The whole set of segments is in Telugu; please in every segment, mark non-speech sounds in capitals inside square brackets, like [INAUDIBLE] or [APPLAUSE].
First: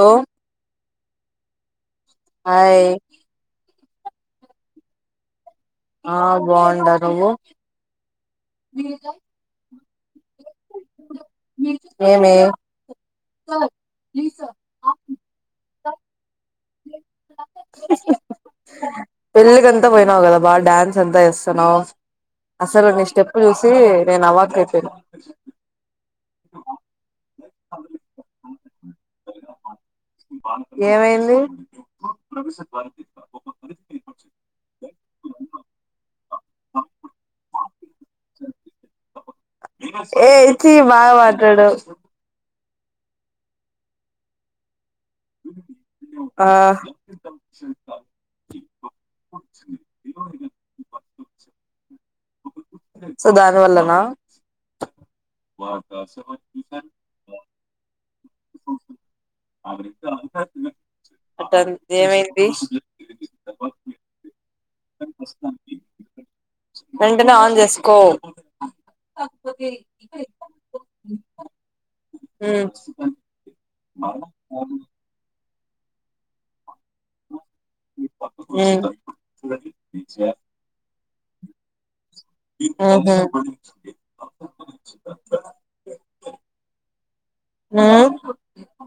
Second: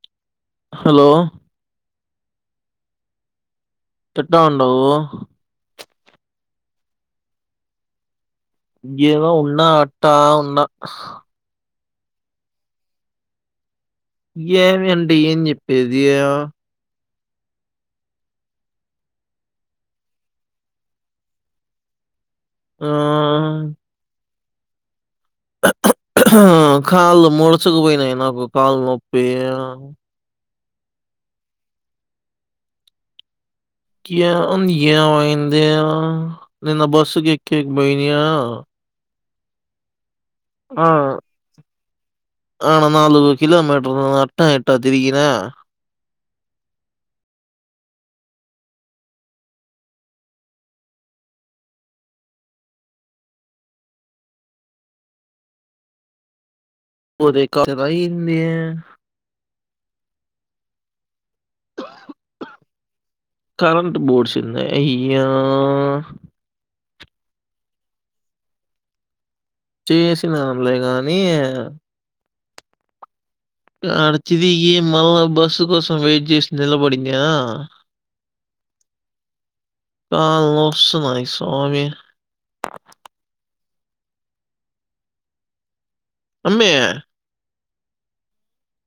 ఓ హలో హాయ్ ఎట్టా ఉండావు ఆ బాగుండా నువ్వు ఏదో ఉన్నా అట్టా ఉన్నా ఏమి ఏమి అంటే ఏం చెప్పేది గా పెళ్ళికంతా పోయినావు గదా బా డ్యాన్స్ అంతా చేస్తున్నావు. అసలు నీ స్టెప్ చూసీ నేను అవవాక్ అయిపోనా అ కాళ్ళు ముడుచుకుపొయినాయి నాకు కాళ్లు నొప్పి యా ఏమైంది. కీయాంది ఏమైంది యా నిన్న బస్ కి ఎక్కేకి బొయినియా. ఏ ఛీ బాగ పడ్డడూ. ఆనా నాలుగు కిలోమీటర్లు అట్టా ఎట్టా ఆహ్ సో దాని వల్ల నా వా సూ సార్ రీకవరి ఏదో అయ్యిందీ అట్టాగ్ ఏమైంది కరెంట్ బోర్డ్స్ ఉన్నయ్ అయ్యా వెంటనే ఆన్ చేసుకో. [UNINTELLIGIBLE] లేగానీ యా ఊ ఆడ తిరిగీ మళ్ళా బస్సు కోసం వెయిట్ చేసి నిలబడిందిఆ మ్మ్ కాళ్ళు నొస్తున్నాయి స్వామి. ఊహు అమ్మే హ్మూ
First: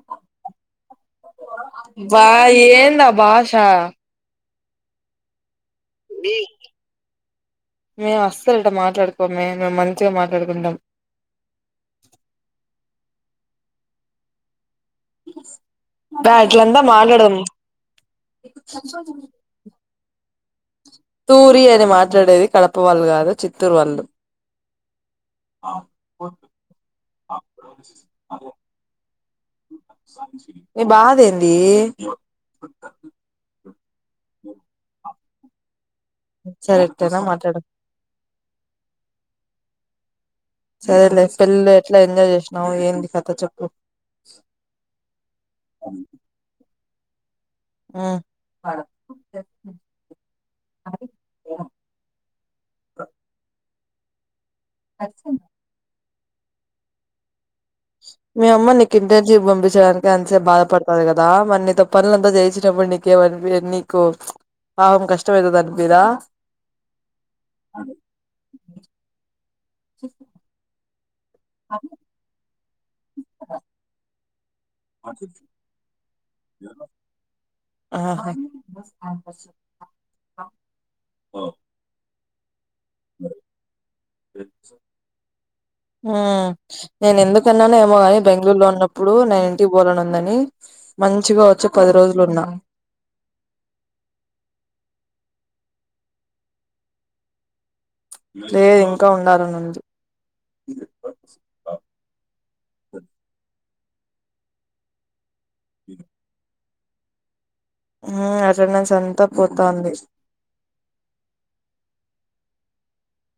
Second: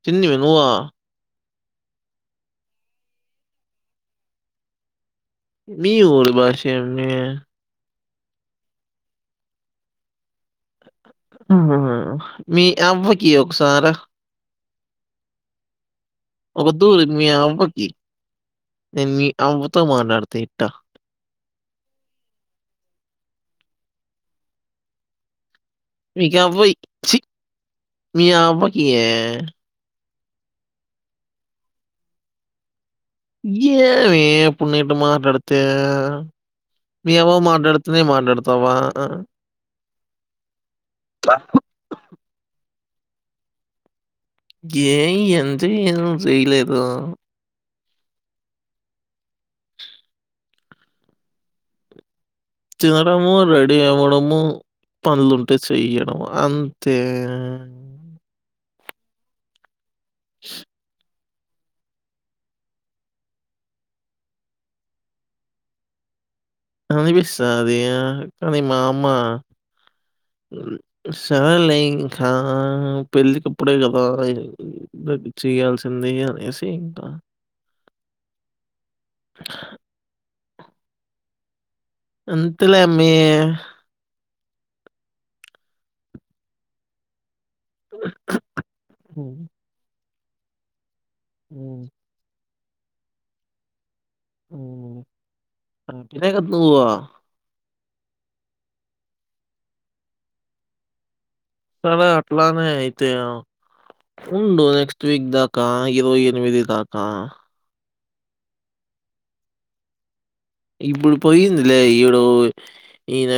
తిన్నివ నువ్వూ అబ్బా ఏందా బాషా మీ ఊరి బాషే అమ్మే మేము అసల్ ఇట్ట మాట్లాడుకోమే మేమ్ మంచిగ మాట్లాడుకుంటాం. మీ అవ్వకి ఒకసారె ఒక అట్లంతా తూరి మీ మాట్లాడదాం అవ్వకి నేను మీ అవ్వతో మాట్లాడుతి తూరి అని మాట్లాడేది కడప వాళ్ళు గాదు చిత్తూరు వాళ్ళు. మీక్ అవ్వయ్ ఛీ. మీ అవ్వకియ్యే. నీ బాధ ఏందీ ఇయ్యవ ఏమీ ఇప్పుడు నే ఇట్ట మాట్లాడితే సరే మీ ఎట్టైనా అవ్వ మాట్లాడు మాట్లాడుతెనే మాట్లాడతా అవ్వా సరేలే పెళ్ళి లో ఎట్లా ఎంజాయ్ చేశినవో ఏంది కథ చెప్పు. గేయ్ ఎంజాయ్ ఏం చెయ్యలేదూ ఆ తినడము రెడీ అవ్వడము పనులుంటే చెయడము. అంతే మీ అమ్మ నీక్ ఇంట్లోంచి పంపిచ్చడానికి ఎంతసేప్ బాధపడతాది గద్ దా మరి నీతో పనులు అంతా చేయిచ్చేటప్పుడు నీకేవ అనిపియ్యద్ నీకు ప్చ్ పాపం కష్టం అయతది అనిపియదా అనిపిస్తాది యా కానీ మా అమ్మా. సరేలే ఇంకా పెళ్ళకిప్పుడే గదా ఉమ్ చేయాల్సింది అనేసి ఇంకా ఆహ అంతెలే అమ్మీ ఊ నేను ఎందు కన్నానే ఏమో కానీ బెంగళూర్లో ఉన్నప్పుడు హ్మ్, నేన్ ఇంటికి బోలన్ ఉందని మంచిగా వచ్చి హ్మ్, పది రోజులు ఉన్నా ఉమ్ [INAUDIBLE] లేదు ఇంకా ఉండాలనుంది సరే అట్లానే అయితే ఉండు నెక్స్ట్ వీక్ దా కా ఇరవై ఎనిమిది దాకా ఊ అటెండెన్స్ అంతా పోతాంది ఇప్పుడు పోయ్యిందిలే ఈడు ఈయన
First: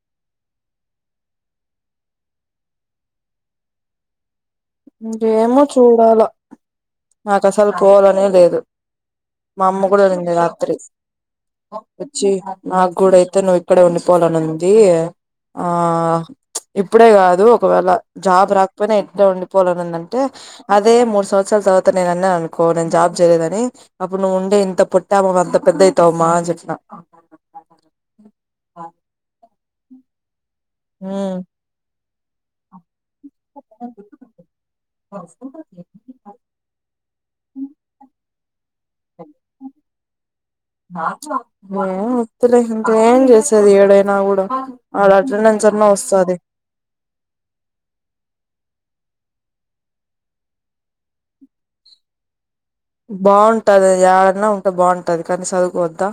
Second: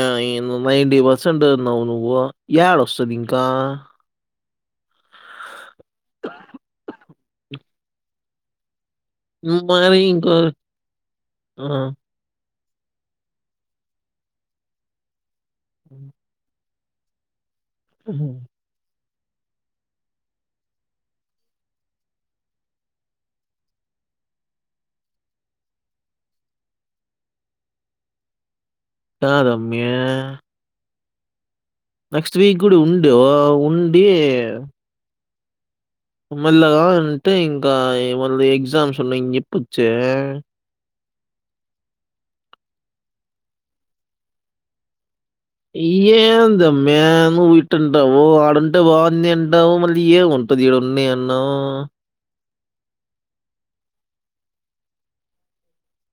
నైన్టీ పర్సెంటు అన్నావ్ నువ్వు పు యాడ వస్తాది ఇంకా? ఇంకేమో చూడాల నాకు అసలు పోవాలనే లేదు మా అమ్మ మరి కూడా కూడా ఇంకో అనింది రాత్రి ఆ! వచ్చి నాకు క్కూడా అయితే నువ్ ఇక్కడే ఉండిపోవాలని ఉంది ఆ ప్చ్ ఇప్పుడే కాదు ఒక వేళ జాబ్ రాకపోయినా ఇక్కడే ఉండి పోవాలని ఉందంటే అదే మూడు సంవత్సరాల తర్వాత నేను అన్నాను అనుకో నేను జాబ్ చేయ్లేదు అని అప్పుడు నువ్వు అంటే ఇంత పుట్టామ అంత పెద్ద అయితా మా అని చెప్పా కాదు అమ్మీ ఉమ్ నెక్స్ట్ వీక్ కూడా ఉండు ఉండి మళ్ళాగా అంటే ఇంకా మళ్లీ ఎగ్జామ్స్ ఉన్నాయ్ అని చెప్పొచ్చే ఏం వత్తులే ఇంకా ఏం చేసేది ఈడైనా కూడా ఆడ అటెండెన్స్ అన్నా వస్తది ఏందమ్మీ నువ్ ఇట్టంటావు ఆడుంటే బాగుంది అంటావు మళ్ళీ ఏం ఉంటది ఈడున్నీ అన్నావు బాగుంటది ఎడన్నా ఉంటే బాగుంటది కానీ చదువుకోవద్దా?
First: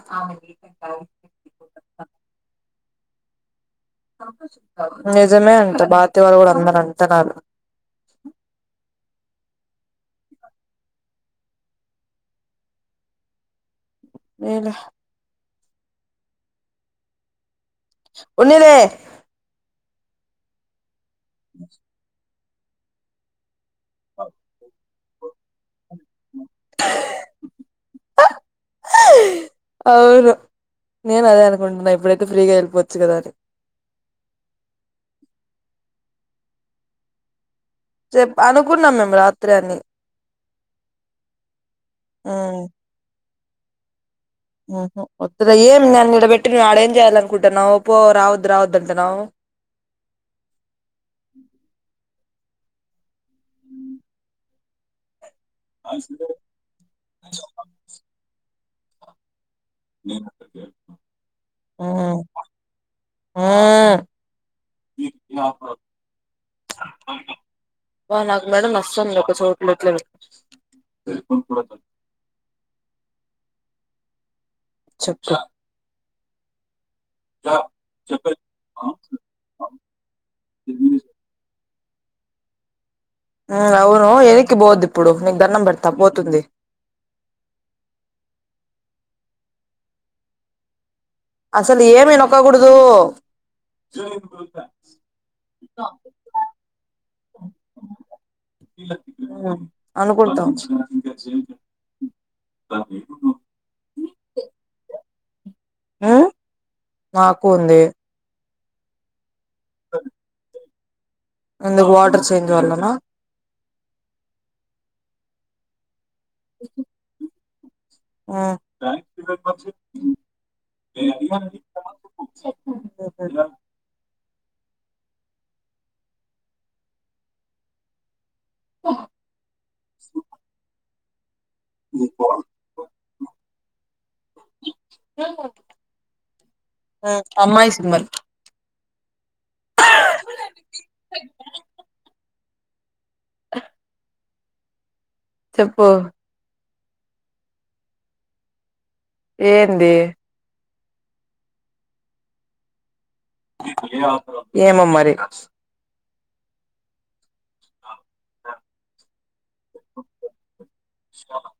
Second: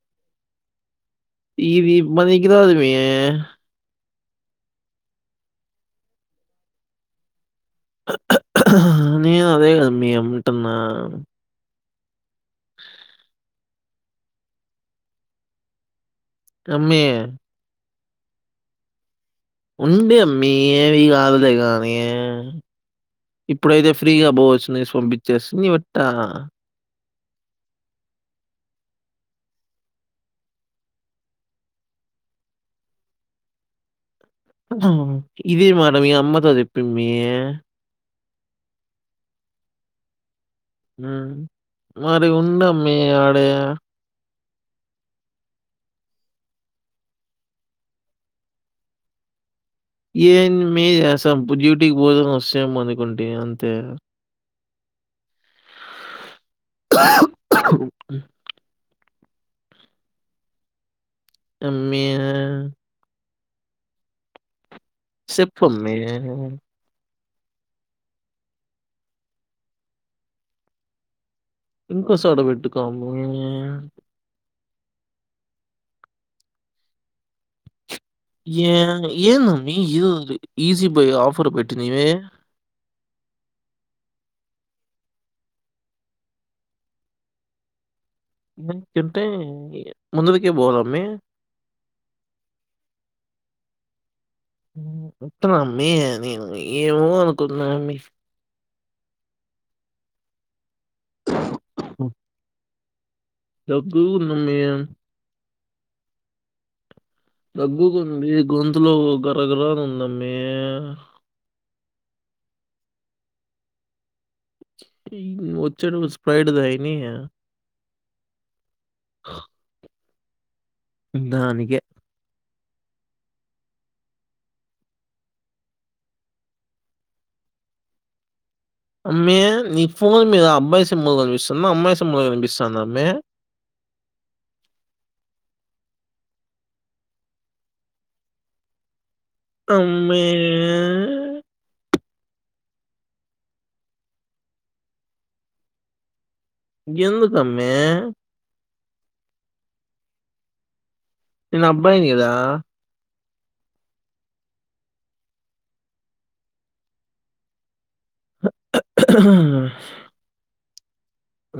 ఇది బనికి రాదు మె నిజమే అంటే భార్తీ వాళ్ళు కూడా అందరు అంటన్నారు నేను అదే కదా మీ అముటున్నా లేలే అమ్మీ ఉన్నీలే ఉండి అమ్మీ ఏవి కాదులే కానీ ఇప్పుడైతే ఫ్రీగా పోవచ్చు నేసి పంపిచ్చేసి నీ వెట్ట అవును నేను అదే అనుకుంటున్నా ఇప్పుడైతే ఫ్రీగా వెళ్ళిపోవచ్చు కదా అని ఇదీ మాట మీ అమ్మతో చెప్పుమ్మీ సెప్ అనుకున్నాం మేము రాత్రి అని ఉమ్ మరి హ్మ్ ఉండమ్మీ ఆడే ఊహు వద్దులే ఏం నన్ను ఈడ పెట్టి నువ్ ఆడేం చేయాలి అనుకుంటున్నావ్ పో రావద్దు రావద్దు అంటున్నావ్ ఏం మ్మీ చేస్సాం డ్యూటీకి పోయ్ వస్సాము అనుకుంటి అంతే అ స ప్ర [UNINTELLIGIBLE] ఆ చెప్పు అమ్మి నాకు నడుం నొస్తుంది ఒక చోటు ఉప్పు సోడ పెట్టుకో అమ్ము చెప్పు ఏ ఏమ్ అమ్మి ఇ ఈజీ బై ఆఫర్ పెట్టి నవే అవును ఎదిక్కి పోద్దు ఇప్పుడు నీకు దండం పెడతా పోతుంది న చంటే ముందులాకీ పోవాలి అమ్మి అసలు ఏమి నొక్కకూడదు వస్తున్నాను అమ్మి నేను ఏమో అనుకున్నాను అమ్మి అనుకుంటావ్ దగ్గుకుందమ్మీ ఆ గ్గుకుంది గొంతులో గరగ్రాని ఉందమీ ఎందుకు వాటర్ చేంజ్ వళనా వచ్చ స్పైడ్దయిని హ్మ్ దానికే ఫైద మే నీ ఫోన్ మీరు అబ్బాయి సింబల్ కనిపిస్త సన్న అమ్మాయి సింబల్ కనిపిస్తందా అమ్మి అమ్మాయి సింబల్ అమ్మి ప్పు ఎందుకు అమ్మి ఏంది నేను అబ్బాయిని కదా ఏమో మరి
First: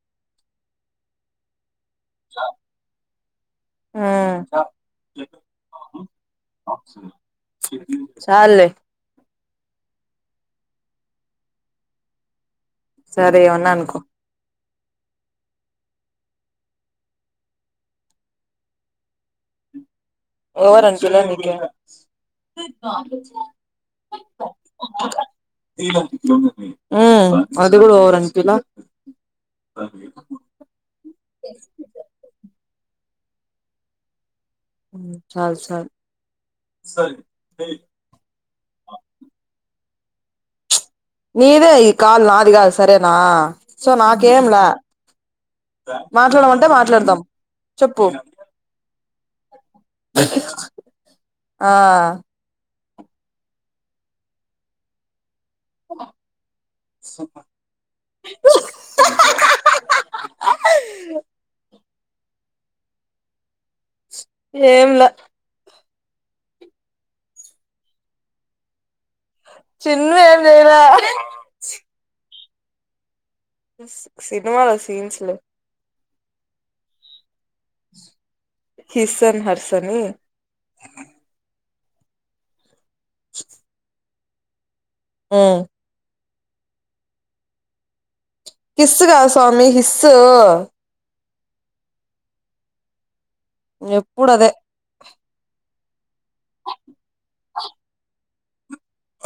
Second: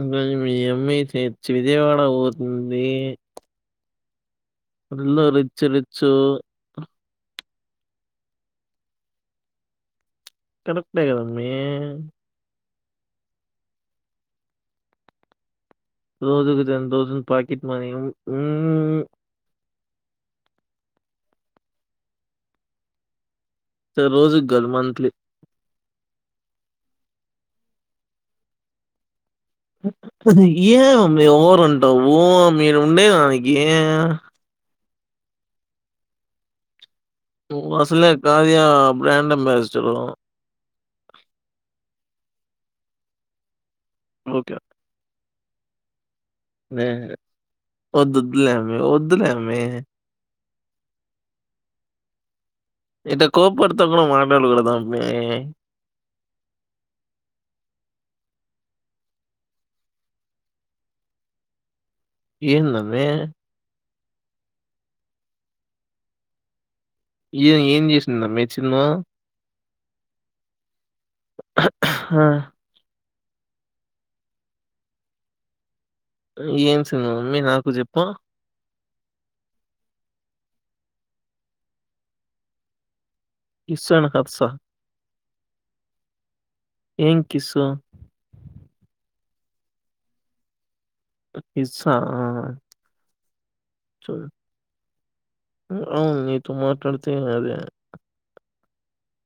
ఈరోజు మీ అమ్మి చేర్చి విజయవాడ పోతుంది ఆ ఎలా రిచ్చి రిచ్చు చాలే కనుకులే కదమ్మీ సరే ఉన్నా అనుకో రోజుకు తేన్ రోజన్ పాకెట్ మనీ మ్మ్ ఎవరు అనిపియాల నికి సరే రోజుకి కాదు మంత్లీ మ్మ్ అది కూడా ఓవర్ అనిపిలా ఏ అమ్మి ఓవర్ అంటవు మీ ఉండేదకి చాలు చాలు నువ్వు అసలే కార్య బ్రాండ్ అంబాసిడర్ నీదే ఈ కాల్ నాది కాదు సరేనా సో నాకేం ఓకే. లా స మాట్లాడమంటే హ్మ్. మాట్లాడుతాం చెప్పు వద్దొద్దులే అమ్మీ. వద్దులే అమ్మీ. ఆ ఇంత కోప్పడుతున్నావ్ మాట్లాడకూడదు అమ్మే ఆహా ఏంది అమ్మే ఏంలే ఏ ఏంది చేసింద అమ్మే చిన్ను చిన్ను ఏమి చెయ్యలా ఆహా ఆహా సినిమాలో సీన్స్ లే ఏన్ ఏం సినిమాలు అమ్మే నా హిస్ అండ్ హార్ట్స్ అని కిస్ అండ్ హార్ట్స్ ఆ ఆ ఏం కిస్ ఉ కిస్ కాదు స్వామి హిస్ ఉ హిస్ ఆ ఎప్పుడు అదే ఉ అవును నీతో మాట్లాడతే అదే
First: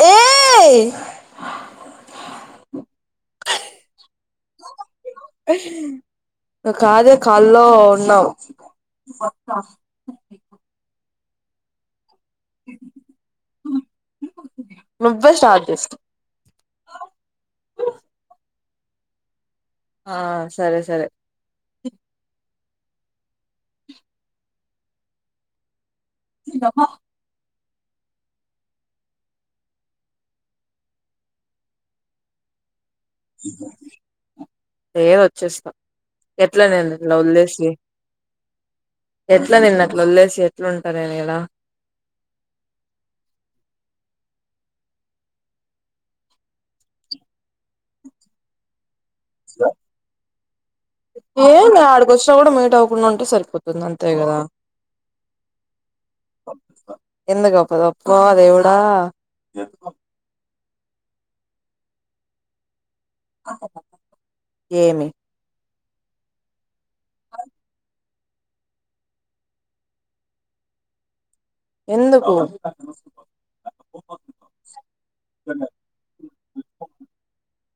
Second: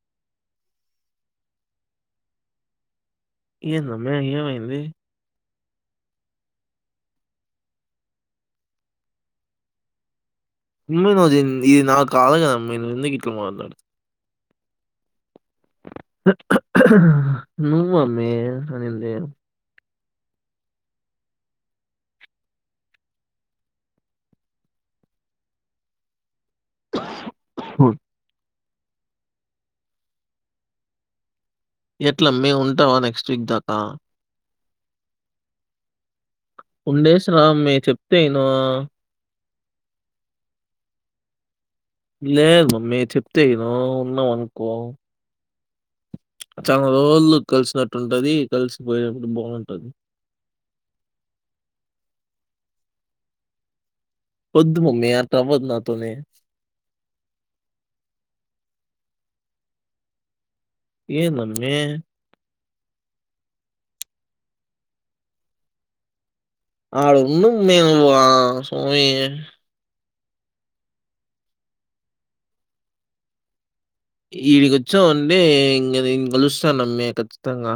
ఏఈఈ ఏంది అమ్మే ఏమి అయింది హా కాదు కాల్లో ఉన్నావ్ ఇను జెన్ ఇది నాకు కాలగమ్మ నేను ఎందుకు ఇట్ల మాట్లాడత మ నువ్వు అమ్మి అన్నింది ఆ సరే సరే హ ఎట్ల అమ్మి ఉంటావా నెక్స్ట్ వీక్ దాకా ఏ వచ్చేస్తా ఎట్లా నేను లావ్ ఉండేసి రా వదిలేసి అమ్మే చెప్తే ఇను ఎట్లా నిన్న అట్లా వదిలేసి ఎట్లు ఉంటా నేను ఇడ లేదు మమ్మీ చెప్తే ఇను ఉన్నాం అనుకో చాలా రోజులు కలిసినట్టుంటది కలిసి ఏంది అడికి వచ్చినా కూడా మీట్ అవ్వకుండా ఉంటే సరిపోతుంది ఆన్ వద్దు మమ్మీ అట్లా అవ్వదు అట్లని ఎందుకు కప్ప అప్ప దేవుడా ఏంది అమ్మి ఏమి ఆడు ఉండు అమ్మి నువ్వు స్వామి ఎందుకు ఈడికి వచ్చావంటే ఇన్ ఇంకా కలుస్తానమ్మే ఖచ్చితంగా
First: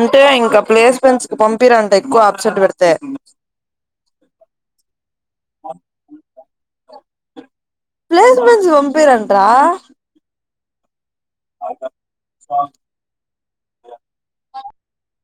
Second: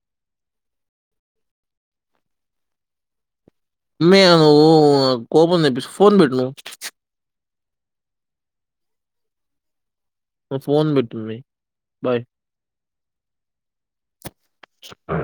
ఉంటే ఇంకా ప్లేస్మెంట్స్ కు పంపిరంట ఎక్కువ అప్సెట్ పెడితే అమ్మిగా నువ్వు కోపం తెప్పించక్ ఫోన్ పెట్టు నువ్ ప్లేస్మెంట్స్ కు పంపియారాంట్రా నువ్ ఫోన్ పెట్టమ్మి బాయ్ ఆ